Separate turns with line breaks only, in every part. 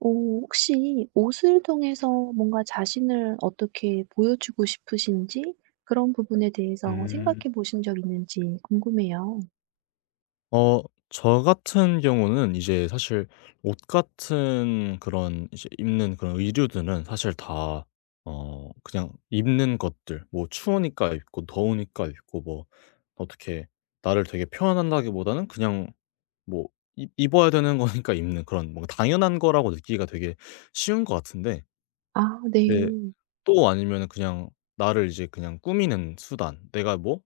오 혹시 옷을 통해서 뭔가 자신을 어떻게 보여주고 싶으신지 그런 부분에 대해서
음.
생각해 보신 적 있는지 궁금해요.
어 저 같은 경우는 이제 사실 옷 같은 그런 이제 입는 그런 의류들은 사실 다 그냥 입는 것들, 뭐 추우니까 입고 더우니까 입고, 뭐 어떻게 나를 되게 표현한다기보다는 그냥 뭐 입 입어야 되는 거니까 입는 그런 뭔가 당연한 거라고 느끼기가 되게 쉬운 것 같은데.
아
네.
네.
또 아니면은 그냥 나를 이제 그냥 꾸미는 수단. 내가 뭐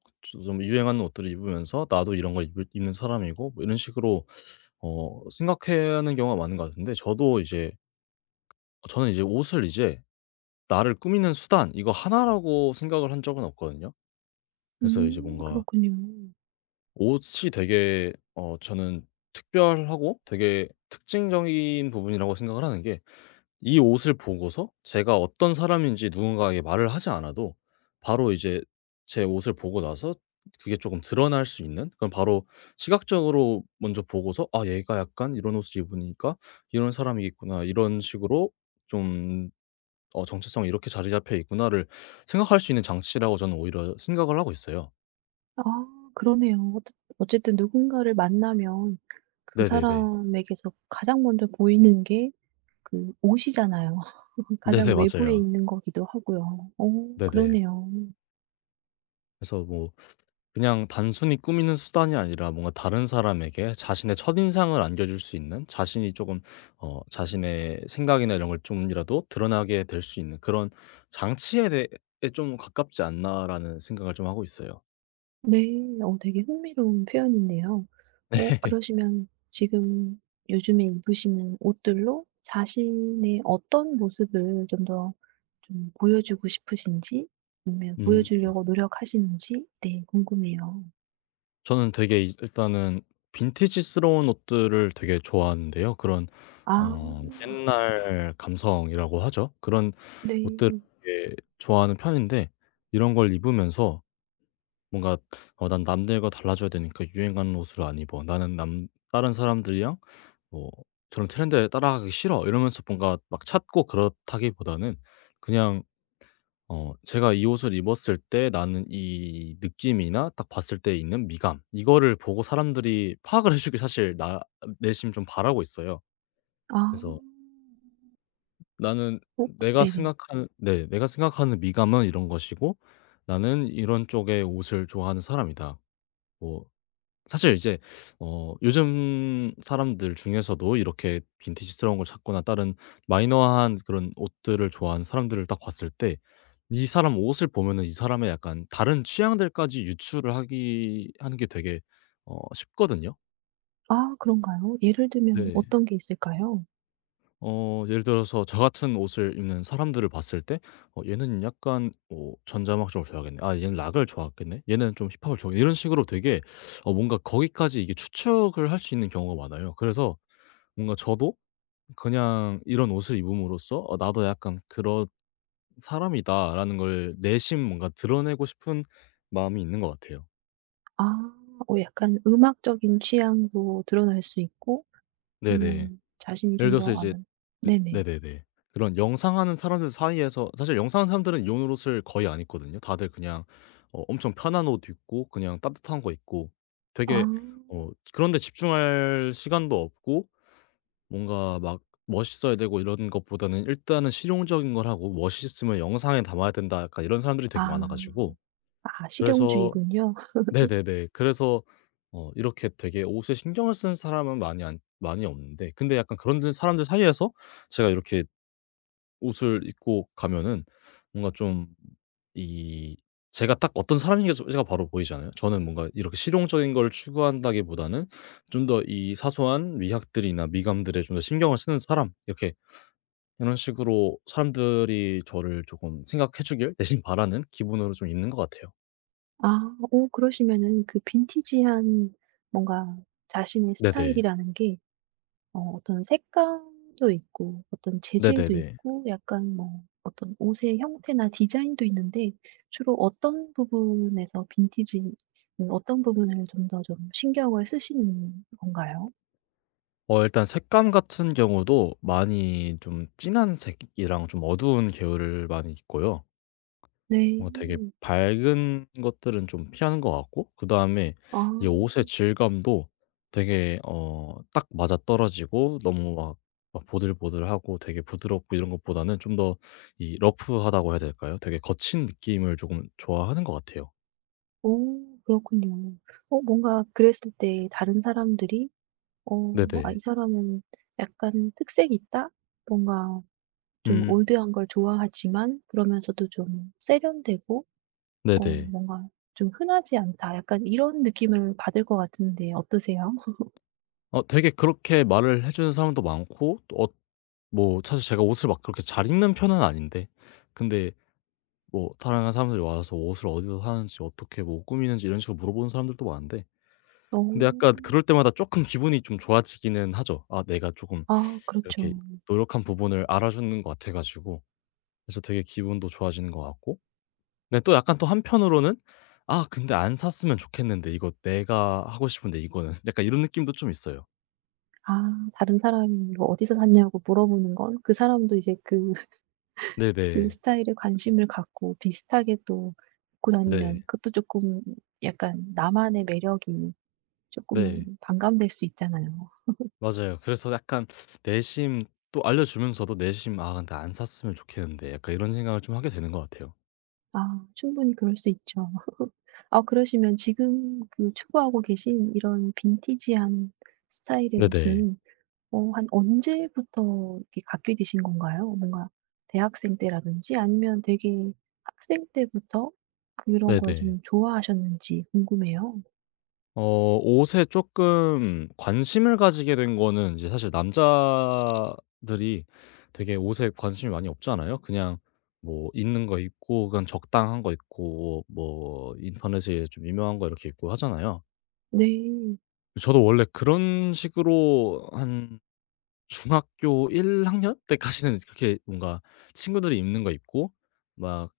좀 유행하는 옷들을 입으면서 '나도 이런 걸 입을 입는 사람이고.' 뭐 이런 식으로 생각하는 경우가 많은 것 같은데, 저도 이제 저는 이제 옷을 이제 '나를 꾸미는 수단.' 이거 하나라고 생각을 한 적은 없거든요. 그래서 이제 뭔가
그렇군요.
옷이 되게 저는 특별하고 되게 특징적인 부분이라고 생각을 하는 게, 이 옷을 보고서 제가 어떤 사람인지 누군가에게 말을 하지 않아도 바로 이제 제 옷을 보고 나서 그게 조금 드러날 수 있는, 그럼 바로 시각적으로 먼저 보고서 '아, 얘가 약간 이런 옷을 입으니까 이런 사람이겠구나. 이런 식으로 좀 정체성이 이렇게 자리 잡혀 있구나.'를 생각할 수 있는 장치라고 저는 오히려 생각을 하고 있어요.
아 그러네요. 어쨌든 누군가를 만나면 그
네네네.
사람에게서 가장 먼저 보이는 게 그 옷이잖아요. 가장
네네.
외부에
맞아요.
있는 거기도 하고요.
네네.
그러네요.
그래서 뭐 그냥 단순히 꾸미는 수단이 아니라, 뭔가 다른 사람에게 자신의 첫인상을 안겨줄 수 있는, 자신이 조금 자신의 생각이나 이런 걸 좀이라도 드러나게 될 수 있는 그런 '장치에 대해 좀 가깝지 않나.'라는 생각을 좀 하고 있어요.
네. 되게 흥미로운 표현인데요. 그러시면 지금 요즘에 입으시는 옷들로 자신의 어떤 모습을 좀 더 좀 보여주고 싶으신지 아니면
음
보여주려고 노력하시는지 네 궁금해요.
저는 되게 이 일단은 빈티지스러운 옷들을 되게 좋아하는데요. 그런
아
옛날 감성이라고 하죠. 그런
네.
옷들을 되게 좋아하는 편인데, 이런 걸 입으면서 뭔가 '난 남들과 달라져야 되니까 유행하는 옷을 안 입어. 나는 남 다른 사람들이랑 뭐 저런 트렌드에 따라가기 싫어.' 이러면서 뭔가 막 찾고 그렇다기보다는, 그냥 제가 이 옷을 입었을 때 나는 이 느낌이나 딱 봤을 때 있는 미감, 이거를 보고 사람들이 파악을 해 주길 사실 나 내심 좀 바라고 있어요.
아.
그래서 나는
어
내가
네네.
생각하는 네. '내가 생각하는 미감은 이런 것이고 나는 이런 쪽의 옷을 좋아하는 사람이다.' 뭐 사실 이제 요즘 사람들 중에서도 이렇게 빈티지스러운 걸 찾거나 다른 마이너한 그런 옷들을 좋아하는 사람들을 딱 봤을 때, 이 사람 옷을 보면은 이 사람의 약간 다른 취향들까지 유추를 하기 하는 게 되게 쉽거든요.
아 그런가요? 예를 들면
네.
어떤 게 있을까요?
예를 들어서 저 같은 옷을 입는 사람들을 봤을 때, 얘는 약간 전자음악 쪽을 좋아하겠네. 아, 얘는 락을 좋아하겠네. 얘는 좀 힙합을 좋아하겠네.' 이런 식으로 되게 뭔가 거기까지 이게 추측을 할 수 있는 경우가 많아요. 그래서 뭔가 저도 그냥 이런 옷을 입음으로써 '어, 나도 약간 그런 사람이다.'라는 걸 내심 뭔가 드러내고 싶은 마음이 있는 것 같아요.
아 약간 음악적인 취향도 드러날 수 있고
네네.
아니면 자신이
예를
좀
들어서
더
이제
아는
으
네네.
네네네. 그런 영상하는 사람들 사이에서, 사실 영상하는 사람들은 이런 옷을 거의 안 입거든요. 다들 그냥 엄청 편한 옷 입고, 그냥 따뜻한 거 입고,
아.
되게 그런 데 집중할 시간도 없고, 뭔가 막 멋있어야 되고 이런 것보다는 일단은 실용적인 걸 하고 "멋있으면 영상에 담아야 된다." 약간 이런 사람들이 되게
아.
많아 가지고,
아
그래서
실용주의군요.
네네네. 그래서 이렇게 되게 옷에 신경을 쓰는 사람은 많이 안 많이 없는데, 근데 약간 그런 들 사람들 사이에서 제가 이렇게 옷을 입고 가면은, 뭔가 좀 이 제가 딱 어떤 사람인지가 제가 바로 보이잖아요. 저는 뭔가 이렇게 실용적인 걸 추구한다기보다는, 좀 더 이 사소한 미학들이나 미감들에 좀 더 신경을 쓰는 사람, 이렇게 이런 식으로 사람들이 저를 조금 생각해 주길 대신 바라는 기분으로 좀 있는 것 같아요.
아 오 그러시면은 그 빈티지한 뭔가 자신의
네네.
스타일이라는 게 어떤 색감도 있고 어떤 재질도
네네네.
있고 약간 뭐 어떤 옷의 형태나 디자인도 있는데 주로 어떤 부분에서 빈티지 어떤 부분을 좀 더 좀 신경을 쓰시는 건가요?
일단 색감 같은 경우도 많이 좀 진한 색이랑 좀 어두운 계열을 많이 입고요.
네.
뭔가 되게 밝은 것들은 좀 피하는 것 같고, 그다음에
아.
이 옷의 질감도 되게 딱 맞아떨어지고 너무 막 보들보들하고 되게 부드럽고 이런 것보다는 좀 더 이 러프하다고 해야 될까요? 되게 거친 느낌을 조금 좋아하는 것 같아요.
오 그렇군요. 뭔가 그랬을 때 다른 사람들이 어 '아 이
네네.
사람은 약간 특색이 있다. 뭔가 좀
음.
올드한 걸 좋아하지만 그러면서도 좀 세련되고
네네.
뭔가 좀 흔하지 않다.' 약간 이런 느낌을 받을 것 같은데 어떠세요?
되게 그렇게 말을 해 주는 사람도 많고, 또 뭐 사실 제가 옷을 막 그렇게 잘 입는 편은 아닌데, 근데 뭐 다양한 사람들이 와서 옷을 어디서 사는지 어떻게 뭐 꾸미는지 이런 식으로 물어보는 사람들도 많은데,
어.
근데 약간 그럴 때마다 쪼끔 기분이 좀 좋아지기는 하죠. 아, 내가 쪼금
아 그렇죠.
이렇게 노력한 부분을 알아주는 것 같아 가지고 그래서 되게 기분도 좋아지는 것 같고, 근데 또 약간 또 한편으로는 '아, 근데 안 샀으면 좋겠는데. 이거 내가 하고 싶은데 이거는.' 약간 이런 느낌도 좀 있어요.
아 다른 사람이 "이거 어디서 샀냐."고 물어보는 건 그 사람도 이제 그 그
네네.
스타일에 관심을 갖고 비슷하게 또 입고
네.
다니면 그것도 조금 약간 나만의 매력이 조금
네.
은 반감될 수 있잖아요.
맞아요. 그래서 약간 내심, 또 알려주면서도 내심 '아, 근데 안 샀으면 좋겠는데.' 약간 이런 생각을 좀 하게 되는 것 같아요.
아 충분히 그럴 수 있죠. 아 그러시면 지금 그 추구하고 계신 이런 빈티지한 스타일의
네네.
옷은 한 언제부터 이렇게 갖게 되신 건가요? 뭔가 대학생 때라든지 아니면 되게 학생 때부터 그런 걸
네네.
좀 좋아하셨는지 궁금해요.
옷에 쪼끔 관심을 가지게 된 거는 이제 사실, 남자들이 되게 옷에 관심이 많이 없잖아요. 그냥 뭐 있는 거 입고, 그냥 적당한 거 입고, 뭐 인터넷에 좀 유명한 거 이렇게 입고 하잖아요.
네.
저도 원래 그런 식으로 한 중학교 1학년 때까지는 그렇게 뭔가 친구들이 입는 거 입고, 막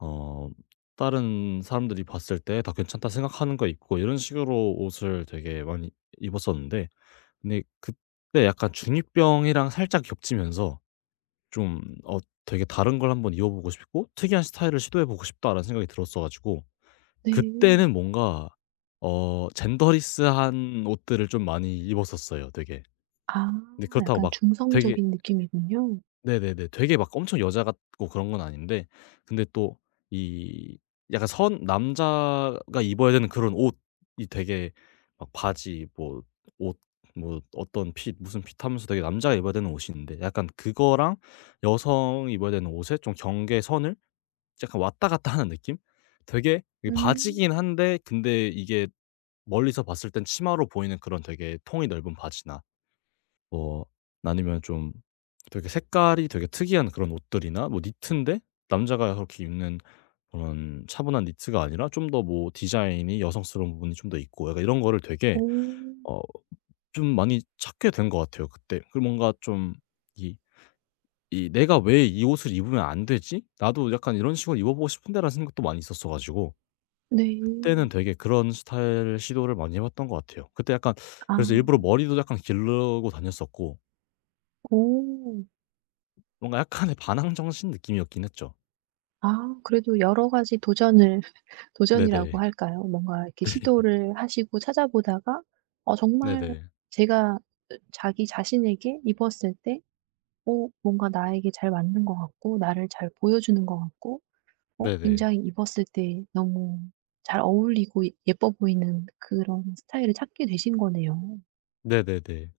어 다른 사람들이 봤을 때 '다 괜찮다.' 생각하는 거 입고 이런 식으로 옷을 되게 많이 입었었는데, 근데 그때 약간 중이병이랑 살짝 겹치면서 좀 '되게 다른 걸 한번 입어 보고 싶고 특이한 스타일을 시도해 보고 싶다.'라는 생각이 들었어 가지고, 그때는
네.
뭔가 젠더리스한 옷들을 좀 많이 입었었어요 되게.
아
근데 그렇다고
약간
막 되게
중성적인 느낌이군요.
네네네. 되게 막 엄청 여자 같고 그런 건 아닌데, 근데 또 이 약간 선 남자가 입어야 되는 그런 옷이 되게 막 바지, 뭐 옷, 뭐 어떤 핏 무슨 핏 하면서 되게 남자가 입어야 되는 옷이 있는데, 약간 그거랑 여성이 입어야 되는 옷의 좀 경계선을 약간 왔다 갔다 하는 느낌? 되게 이게 바지긴
음.
한데 근데 이게 멀리서 봤을 땐 치마로 보이는 그런 되게 통이 넓은 바지나, 뭐 아니면 좀 되게 색깔이 되게 특이한 그런 옷들이나, 뭐 니트인데 남자가 그렇게 입는 그런 차분한 니트가 아니라 좀 더 뭐 디자인이 여성스러운 부분이 좀 더 있고, 약간 이런 거를 되게
오.
어 좀 많이 찾게 된 것 같아요 그때. 그리고 뭔가 좀 이 이 '내가 왜 이 옷을 입으면 안 되지? 나도 약간 이런 식으로 입어보고 싶은데.'라는 생각도 많이 있었어 가지고,
네.
그때는 되게 그런 스타일 시도를 많이 해 봤던 것 같아요 그때 약간.
아.
그래서 일부러 머리도 약간 기르고 다녔었고,
오.
뭔가 약간의 반항 정신 느낌이었긴 했죠.
아 그래도 여러 가지 도전을 도전이라고
네네.
할까요? 뭔가 이렇게 시도를 하시고 찾아보다가 정말
네네.
제가 자기 자신에게 입었을 때 뭔가 나에게 잘 맞는 것 같고 나를 잘 보여주는 것 같고
네네.
굉장히 입었을 때 너무 잘 어울리고 예뻐 보이는 그런 스타일을 찾게 되신 거네요.
네네네.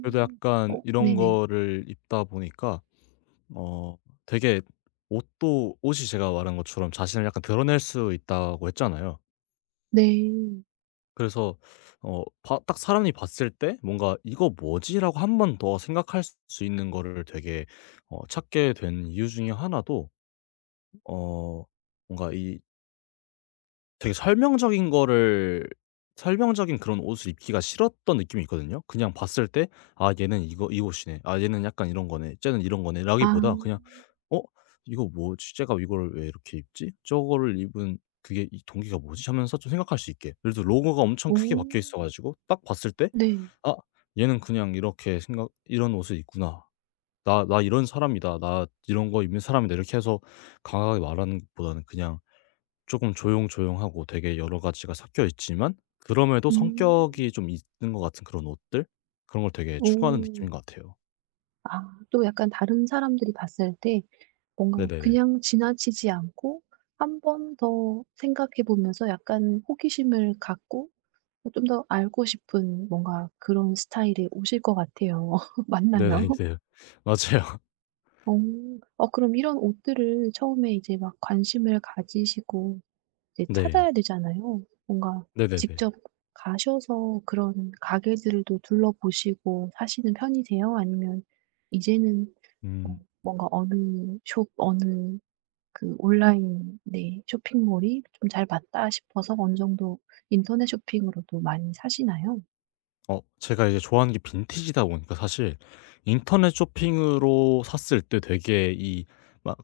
그래도 약간
어
이런
네네.
거를 입다 보니까 어 되게 옷도 옷이 제가 말한 것처럼 자신을 약간 드러낼 수 있다고 했잖아요.
네.
그래서 어 바 딱 사람이 봤을 때 뭔가 '이거 뭐지?'라고 한 번 더 생각할 수 있는 거를 되게 찾게 된 이유 중에 하나도 어 뭔가 이 되게 설명적인 그런 옷을 입기가 싫었던 느낌이 있거든요. 그냥 봤을 때 '아, 얘는 이거 이 옷이네. 아, 얘는 약간 이런 거네. 쟤는 이런
아.
거네.'라기보다 그냥 '어, 이거 뭐지? 쟤가 이걸 왜 이렇게 입지? 저거를 입은 그게 이 동기가 뭐지?' 하면서 좀 생각할 수 있게. 예를 들어 로고가 엄청
오.
크게 박혀 있어 가지고 딱 봤을 때
네.
'아, 얘는 그냥 이렇게 생각 이런 옷을 입구나. 나 이런 사람이다. 나 이런 거 입는 사람이다.' 이렇게 해서 강하게 말하는 것보다는, 그냥 조금 조용조용하고 되게 여러 가지가 섞여 있지만 그럼에도 성격이
음.
좀 있는 것 같은 그런 옷들? 그런 걸 되게 추구하는 느낌인
오.
것 같아요.
아 또 약간 다른 사람들이 봤을 때 뭔가
네네네.
그냥 지나치지 않고 한 번 더 생각해 보면서 약간 호기심을 갖고 좀 더 알고 싶은 뭔가 그런 스타일에 오실 것 같아요. 맞나요?
네네 네. 맞아요.
어. 그럼 이런 옷들을 처음에 이제 막 관심을 가지시고 이제
네.
찾아야 되잖아요. 뭔가
네네네.
직접 가셔서 그런 가게들도 둘러보시고 사시는 편이세요? 아니면 이제는
음.
뭔가 어느 숍 어느 그 온라인 네 쇼핑몰이 좀 잘 맞다 싶어서 어느 정도 인터넷 쇼핑으로도 많이 사시나요?
제가 이제 좋아하는 게 빈티지다 보니까, 사실 인터넷 쇼핑으로 샀을 때 되게 이 막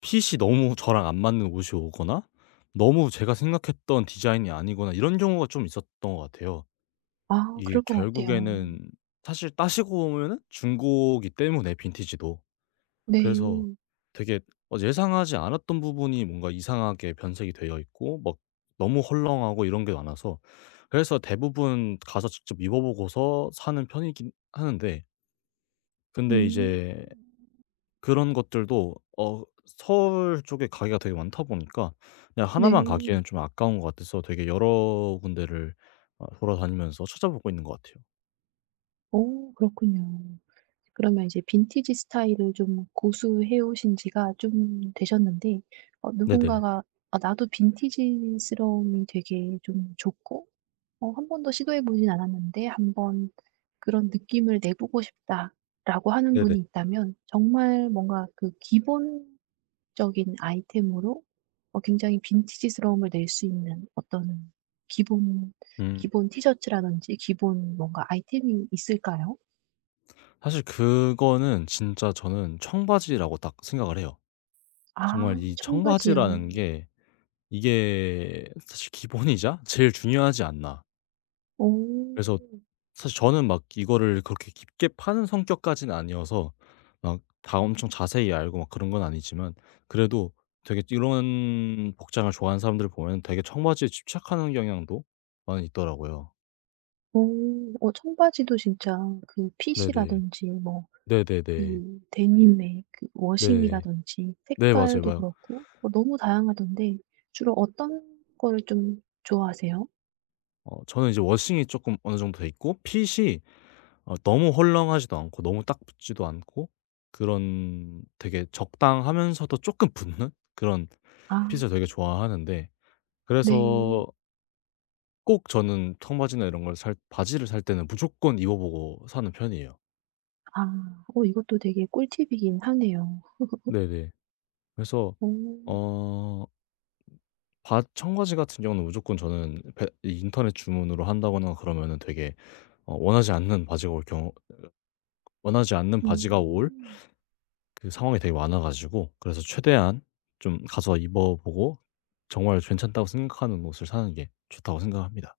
핏이 너무 저랑 안 맞는 옷이 오거나, 너무 제가 생각했던 디자인이 아니거나, 이런 경우가 좀 있었던 것 같아요.
아
이게
그럴 것 같아요.
결국에는 사실 따지고 보면은 중고기 때문에 빈티지도. 그래서
네.
되게 예상하지 않았던 부분이 뭔가 이상하게 변색이 되어 있고, 막 너무 헐렁하고 이런 게 많아서, 그래서 대부분 가서 직접 입어 보고서 사는 편이긴 하는데, 근데
음.
이제 그런 것들도 서울 쪽에 가게가 되게 많다 보니까, 그냥 하나만
네.
가기에는 좀 아까운 것 같아서 되게 여러 군데를 돌아다니면서 찾아보고 있는 것 같아요.
오 그렇군요. 그러면 이제 빈티지 스타일을 좀 고수해 오신 지가 좀 되셨는데
네네.
누군가가 '아 나도 빈티지스러움이 되게 좀 좋고 한 번도 시도해 보진 않았는데 한 번 그런 느낌을 내 보고 싶다라고 하는
네네.
분이 있다면 정말 뭔가 그 기본적인 아이템으로 굉장히 빈티지스러움을 낼 수 있는 어떤 기본
음.
기본 티셔츠라든지 기본 뭔가 아이템이 있을까요?
사실 그거는 진짜 저는 청바지라고 딱 생각을 해요. 정말
아
이
청바지요.
청바지라는 게, 이게 사실 기본이자 제일 중요하지 않나.
오
그래서 사실 저는 막 이거를 그렇게 깊게 파는 성격까지는 아니어서 막 다 엄청 자세히 알고 막 그런 건 아니지만, 그래도 되게 이런 복장을 좋아하는 사람들을 보면 되게 청바지에 집착하는 경향도 많이 있더라고요.
오 청바지도 진짜 그
네네.
핏이라든지 뭐
네네네.
그 데님의 그
네.
워싱이라든지
네, 맞아요.
색깔도
맞아요.
그렇고 뭐 너무 다양하던데 주로 어떤 거를 좀 좋아하세요?
저는 이제 워싱이 조금 어느 정도 돼 있고, 핏이 너무 헐렁하지도 않고 너무 딱 붙지도 않고 그런 되게 적당하면서도 조금 붙는 그런
아
핏을 되게 좋아하는데,
네.
그래서 꼭 저는 청바지나 이런 걸 살, 바지를 살 때는 무조건 입어 보고 사는 편이에요.
아 이것도 되게 꿀팁이긴 하네요.
네네. 그래서
오
어 바 청바지 같은 경우는, 무조건 저는 배 이 인터넷 주문으로 한다거나 그러면은 되게 어 원하지 않는 바지가 올 경우 원하지 않는 바지가 올
음.
그 상황이 되게 많아 가지고, 그래서 최대한 좀 가서 입어 보고 정말 괜찮다고 생각하는 옷을 사는 게 좋다고 생각합니다.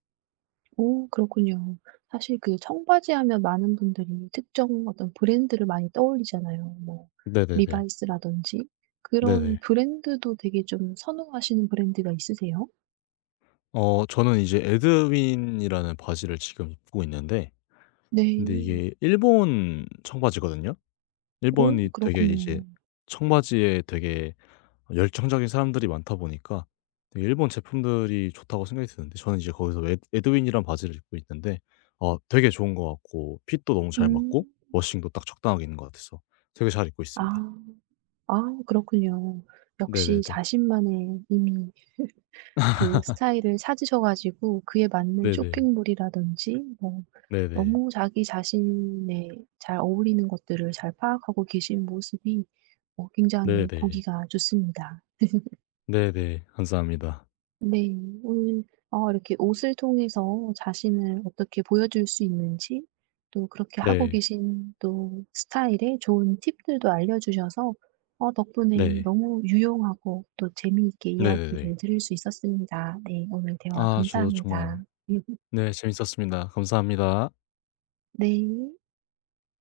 오, 그렇군요. 사실 그 청바지 하면 많은 분들이 특정 어떤 브랜드를 많이 떠올리잖아요. 뭐
네네네.
리바이스라든지 그런
네네.
브랜드도 되게 좀 선호하시는 브랜드가 있으세요?
저는 이제 에드윈이라는 바지를 지금 입고 있는데, 근데
네.
이게 일본 청바지거든요.
오
일본이 되게 이제
그렇군요.
청바지에 되게 열정적인 사람들이 많다 보니까 되게 일본 제품들이 좋다고 생각이 드는데, 저는 이제 거기서 에드윈이란 바지를 입고 있는데, 되게 좋은 것 같고 핏도 너무 잘 맞고
음.
워싱도 딱 적당하게 있는 것 같아서 되게 잘 입고 있습니다.
아. 아 그렇군요. 역시
네네네.
자신만의 이미 그 스타일을 찾으셔 가지고 그에 맞는
네네.
쇼핑몰이라든지 뭐
네네.
너무 자기 자신에 잘 어울리는 것들을 잘 파악하고 계신 모습이 굉장히
네네.
보기가 좋습니다.
네네. 감사합니다.
네. 오늘 이렇게 옷을 통해서 자신을 어떻게 보여줄 수 있는지 또 그렇게 하고
네.
계신 또 스타일의 좋은 팁들도 알려주셔서 덕분에
네.
너무 유용하고 또 재미있게
네네네.
이야기를 들을 수 있었습니다. 네. 오늘 대화
아, 저도 정말
감사합니다.
네 재밌었습니다. 감사합니다.
네.